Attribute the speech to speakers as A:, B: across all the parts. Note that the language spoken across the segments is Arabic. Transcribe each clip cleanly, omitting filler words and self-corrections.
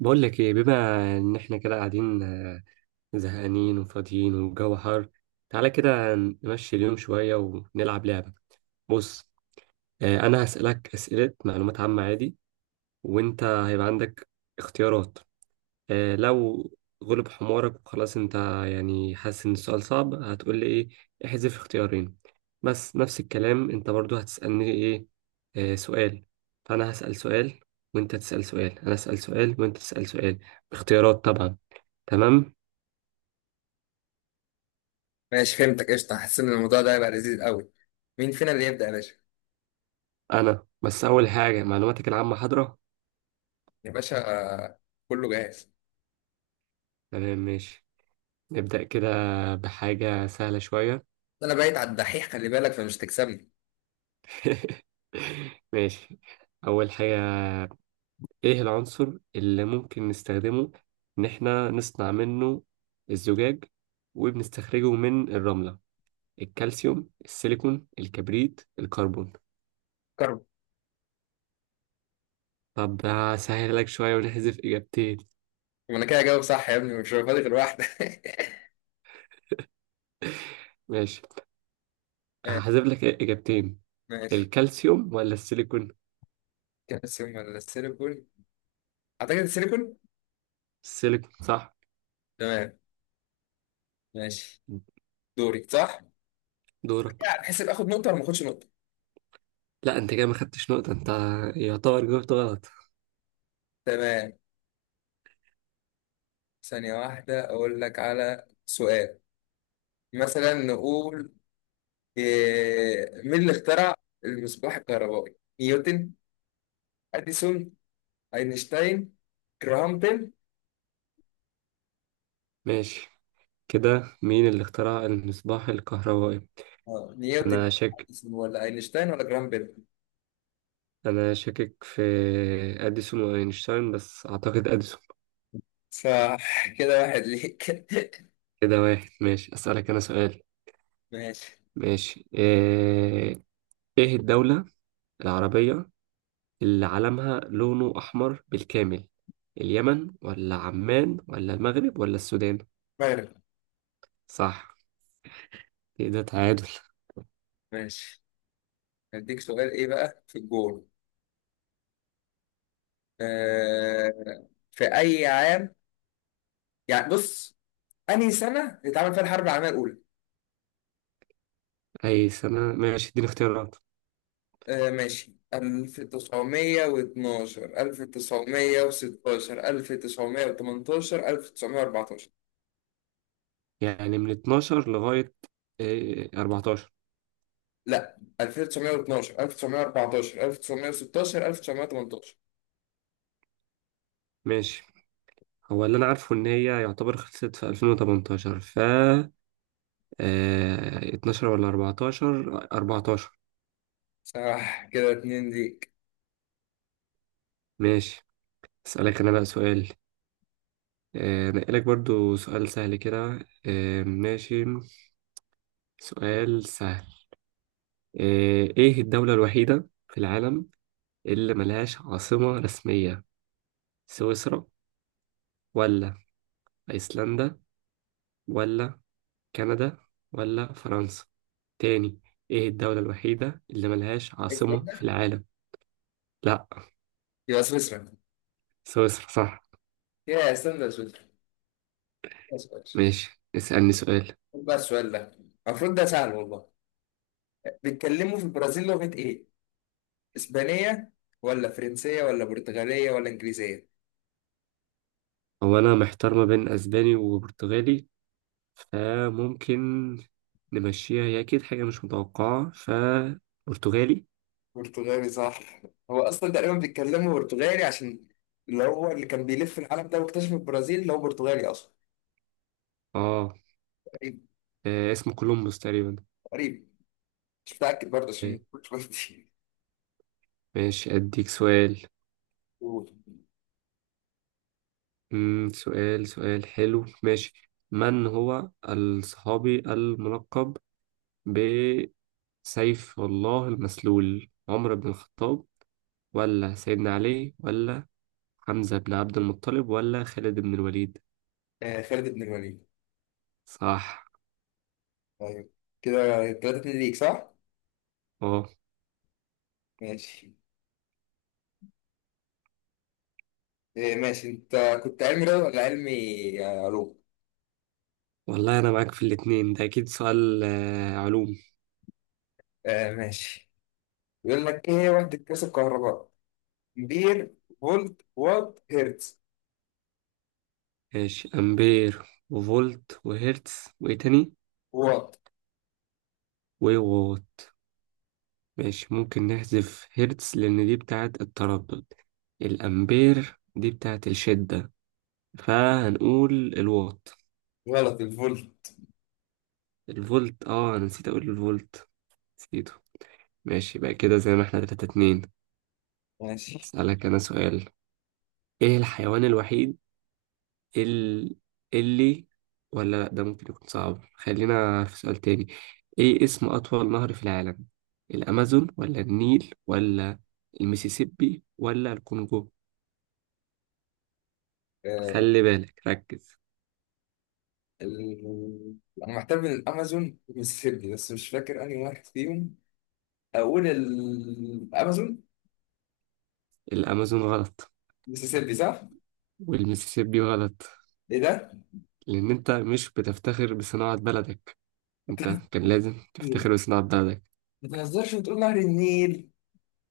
A: بقول لك ايه؟ بما ان احنا كده قاعدين، زهقانين وفاضيين والجو حر، تعالى كده نمشي اليوم شوية ونلعب لعبة. بص، انا هسألك أسئلة معلومات عامة عادي، وانت هيبقى عندك اختيارات. لو غلب حمارك وخلاص، انت يعني حاسس ان السؤال صعب، هتقول لي ايه؟ احذف اختيارين. بس نفس الكلام، انت برضو هتسألني ايه؟ سؤال. فانا هسأل سؤال وانت تسأل سؤال، انا اسأل سؤال وانت تسأل سؤال، باختيارات طبعا. تمام.
B: ماشي، فهمتك قشطة. حاسس إن الموضوع ده هيبقى لذيذ قوي. مين فينا اللي يبدأ يا باشا؟
A: انا بس اول حاجه، معلوماتك العامه حاضره؟
B: يا باشا. آه، كله جاهز.
A: تمام ماشي، نبدا كده بحاجه سهله شويه.
B: أنا بايت على الدحيح، خلي بالك فمش تكسبني.
A: ماشي. اول حاجه، ايه العنصر اللي ممكن نستخدمه ان احنا نصنع منه الزجاج وبنستخرجه من الرمله؟ الكالسيوم، السيليكون، الكبريت، الكربون.
B: كرب.
A: طب هسهل لك شويه ونحذف اجابتين.
B: وأنا كده هجاوب صح يا ابني؟ مش فاضي غير واحدة.
A: ماشي،
B: آه،
A: هحذف لك اجابتين.
B: ماشي.
A: الكالسيوم ولا السيليكون؟
B: كالسيوم ولا السيليكون؟ أعتقد السيليكون.
A: السيليكون صح.
B: تمام. ماشي. دوري صح؟
A: دورك.
B: يعني تحسب آخد نقطة ولا ما آخدش نقطة؟
A: لا، انت كده ما خدتش نقطة، انت يعتبر جاوبت غلط.
B: تمام. ثانية واحدة أقول لك على سؤال. مثلا نقول مين اللي اخترع المصباح الكهربائي؟ نيوتن؟ أديسون؟ اينشتاين؟ جراهام بيل؟
A: ماشي. كده مين اللي اخترع المصباح الكهربائي؟
B: نيوتن؟
A: انا شاك.
B: أديسون ولا اينشتاين ولا جراهام بيل؟
A: انا شاكك في اديسون واينشتاين، بس اعتقد اديسون.
B: صح، كده واحد ليك.
A: كده واحد. ماشي، اسألك انا سؤال.
B: ماشي.
A: ماشي ايه؟ إيه الدولة العربية اللي علمها لونه احمر بالكامل؟ اليمن ولا عمان ولا المغرب ولا السودان؟
B: مغرب.
A: صح. كده تعادل.
B: ماشي، هديك سؤال ايه بقى في الجول. في اي عام، يعني بص، انهي سنة اتعمل فيها الحرب العالمية الأولى؟
A: اي سنة؟ ماشي اديني اختيارات.
B: آه ماشي، 1912، 1916، 1918، 1914.
A: يعني من 12 لغاية 14؟
B: لا، 1912، 1914، 1916، 1918.
A: ماشي. هو اللي أنا عارفه إن هي يعتبر خلصت في 2018، ف 12 ولا 14؟ 14.
B: صح، كده اتنين ليك.
A: ماشي. أسألك أنا بقى سؤال. نقلك برضو سؤال سهل كده. ماشي. سؤال سهل. إيه الدولة الوحيدة في العالم اللي ملهاش عاصمة رسمية؟ سويسرا ولا أيسلندا ولا كندا ولا فرنسا؟ تاني: ايه الدولة الوحيدة اللي ملهاش عاصمة في
B: ايسلندا؟
A: العالم؟ لا.
B: يبقى سويسرا.
A: سويسرا صح.
B: يا ايسلندا، سويسرا. بس بس.
A: ماشي، اسألني سؤال.
B: خد بقى السؤال ده، المفروض ده سهل والله. بيتكلموا في البرازيل لغة ايه؟ اسبانية ولا فرنسية ولا برتغالية ولا انجليزية؟
A: هو انا محتار ما بين اسباني وبرتغالي، فممكن نمشيها، هي اكيد حاجة مش متوقعة، فبرتغالي.
B: برتغالي صح. هو اصلا تقريبا بيتكلموا برتغالي عشان اللي هو اللي كان بيلف العالم ده واكتشف البرازيل، اللي هو برتغالي اصلا.
A: اه.
B: قريب.
A: اسمه كولومبوس تقريبا.
B: قريب، مش متأكد برضه
A: آه،
B: عشان مش
A: ماشي، اديك سؤال.
B: قلت.
A: سؤال حلو. ماشي، من هو الصحابي الملقب سيف الله المسلول؟ عمر بن الخطاب ولا سيدنا علي ولا حمزة بن عبد المطلب ولا خالد بن الوليد؟
B: آه، خالد بن الوليد.
A: صح.
B: طيب كده 3-2 ليك صح؟
A: اه.
B: ماشي. آه ماشي، انت كنت علمي رياضة ولا علمي علوم؟
A: والله أنا معاك في الاتنين ده، أكيد سؤال علوم.
B: آه ماشي. بيقول لك ايه هي وحدة قياس الكهرباء؟ امبير، فولت، وات، هرتز.
A: ماشي، أمبير وفولت وهرتز. وإيه تاني؟
B: وات.
A: ووات. ماشي، ممكن نحذف هرتز لأن دي بتاعة التردد، الأمبير دي بتاعة الشدة، فهنقول الوات.
B: غلط، الفولت.
A: الفولت، اه، أنا نسيت أقول الفولت، نسيته. ماشي بقى، كده زي ما احنا تلاتة اتنين.
B: ماشي.
A: اسألك انا سؤال. ايه الحيوان الوحيد ال... اللي ولا لا، ده ممكن يكون صعب، خلينا في سؤال تاني. ايه اسم اطول نهر في العالم؟ الامازون ولا النيل ولا المسيسيبي ولا الكونغو؟
B: آه
A: خلي بالك، ركز.
B: ال... انا محتار بين الامازون والمسيسيبي، بس مش فاكر انهي واحد فيهم. اقول الامازون.
A: الامازون غلط،
B: المسيسيبي صح؟
A: والمسيسيبي غلط.
B: ايه ده؟
A: لان انت مش بتفتخر بصناعة بلدك، انت كان لازم تفتخر بصناعة بلدك.
B: ما تهزرش وتقول نهر النيل.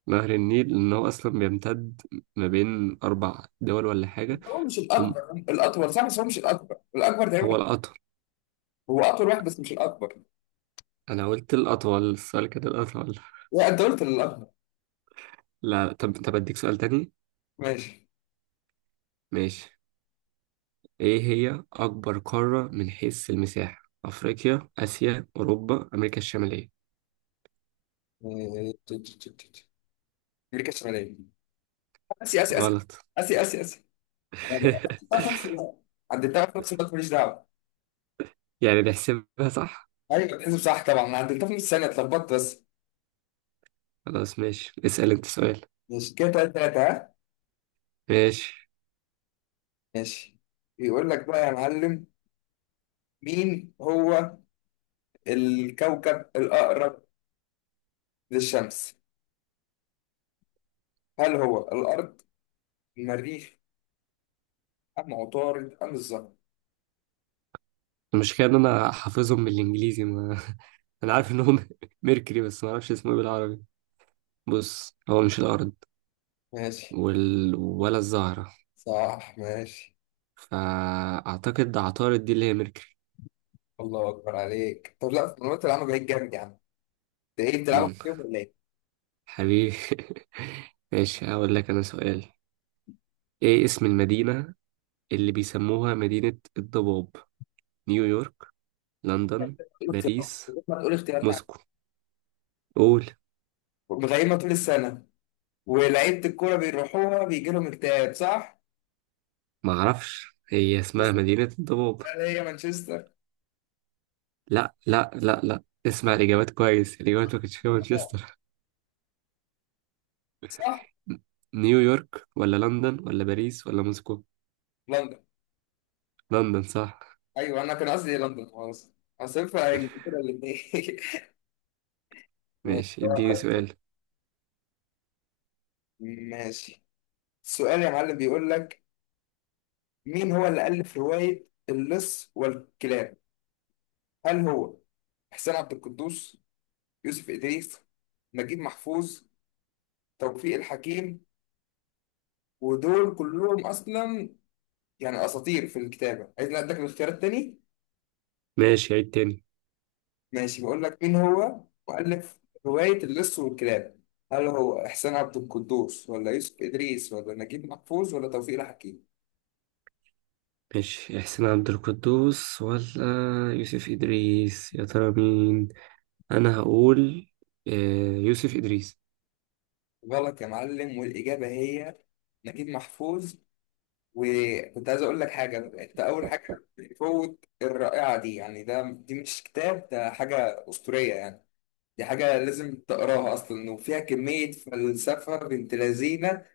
A: نهر النيل، لأن هو أصلا بيمتد ما بين أربع دول ولا حاجة.
B: هو مش
A: هم-
B: الأكبر، الأطول صح، بس هو مش الأكبر، الأكبر
A: هو
B: تقريبا.
A: الأطول.
B: هو أطول واحد بس مش الأكبر.
A: أنا قلت الأطول، السؤال كده الأطول.
B: لا، أنت قلت الأكبر.
A: لا، طب أديك سؤال تاني.
B: ماشي.
A: ماشي. إيه هي أكبر قارة من حيث المساحة؟ أفريقيا، آسيا، أوروبا، أمريكا الشمالية؟
B: إيه، ت- ت- ت- ت- أمريكا الشمالية. آسيا آسيا آسيا.
A: غلط.
B: آسيا آسيا آسيا. عدتها في نفس الوقت. عدتها في نفس الوقت، ماليش دعوة.
A: يعني نحسبها صح؟
B: أيوة، بتحسب صح طبعا، أنا عدتها في نفس الثانية، اتلخبطت بس.
A: خلاص ماشي، اسأل أنت سؤال.
B: ماشي، كده 3-3. ها؟
A: ماشي.
B: ماشي. يقول لك بقى يا معلم، مين هو الكوكب الأقرب للشمس؟ هل هو الأرض؟ المريخ؟ أم عطارد أم الزهر؟
A: المشكلة إن أنا حافظهم بالإنجليزي، ما... أنا عارف إنهم ميركوري، بس ما أعرفش اسمه إيه بالعربي. بص، هو مش الأرض
B: ماشي.
A: ولا الزهرة.
B: صح. ماشي.
A: فأعتقد عطارد دي اللي هي ميركوري.
B: الله اكبر عليك، طب لا في المنوط العامة بقيت جامد يا عم. ده ايه، بتلعبوا
A: مم.
B: كتير ولا ايه؟
A: حبيبي. ماشي، هقول لك أنا سؤال. إيه اسم المدينة اللي بيسموها مدينة الضباب؟ نيويورك، لندن،
B: ايه الاختيارات؟
A: باريس،
B: ما تقول اختيارات.
A: موسكو. قول.
B: مغيمة طول السنة، ولعيبة الكورة بيروحوها بيجي لهم اكتئاب صح؟
A: معرفش، هي اسمها مدينة الضباب.
B: هل هي مانشستر؟
A: لا، اسمع الإجابات كويس، الإجابات ما كانتش فيها
B: آه.
A: مانشستر.
B: صح؟
A: م- نيويورك ولا لندن ولا باريس ولا موسكو؟
B: لندن.
A: لندن صح.
B: ايوه، انا كان قصدي لندن، خلاص. هصفها انجلترا الاثنين.
A: ماشي، اديني سؤال.
B: ماشي. السؤال يا معلم بيقول لك، مين هو اللي ألف رواية اللص والكلاب؟ هل هو حسين عبد القدوس؟ يوسف إدريس؟ نجيب محفوظ؟ توفيق الحكيم؟ ودول كلهم أصلا يعني أساطير في الكتابة. عايز أديك الاختيارات تاني؟
A: ماشي، عيد تاني.
B: ماشي، بقول لك مين هو مؤلف رواية اللص والكلاب؟ هل هو إحسان عبد القدوس ولا يوسف إدريس ولا نجيب محفوظ ولا توفيق الحكيم؟
A: ماشي، إحسان عبد القدوس ولا يوسف إدريس، يا ترى مين؟ أنا هقول آه، يوسف إدريس.
B: غلط يا معلم، والإجابة هي نجيب محفوظ. وكنت عايز أقول لك حاجة، أنت أول حاجة فوت الرائعة دي. يعني ده، دي مش كتاب، ده حاجة أسطورية يعني. دي حاجة لازم تقراها أصلا، وفيها كمية فلسفة بنت لذينة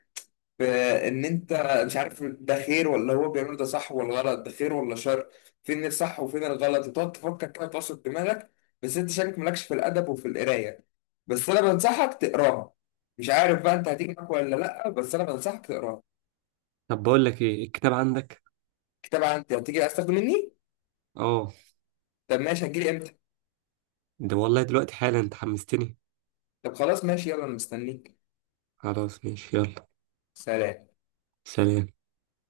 B: في إن أنت مش عارف ده خير ولا هو بيعمله، ده صح ولا غلط، ده خير ولا شر. فين الصح وفين الغلط، وتقعد تفكر كده وتعصر دماغك. بس أنت شكلك مالكش في الأدب وفي القراية، بس أنا بنصحك تقراها. مش عارف بقى أنت هتيجي معاك ولا لأ، بس أنا بنصحك تقراها.
A: طب بقول لك، إيه الكتاب عندك؟
B: كتاب عندي، هتيجي عايز تاخده مني؟
A: اه.
B: طب ماشي، هتجيلي إمتى؟
A: ده والله دلوقتي حالا، أنت حمستني.
B: طب خلاص، ماشي يلا، أنا مستنيك.
A: خلاص ماشي، يلا.
B: سلام.
A: سلام.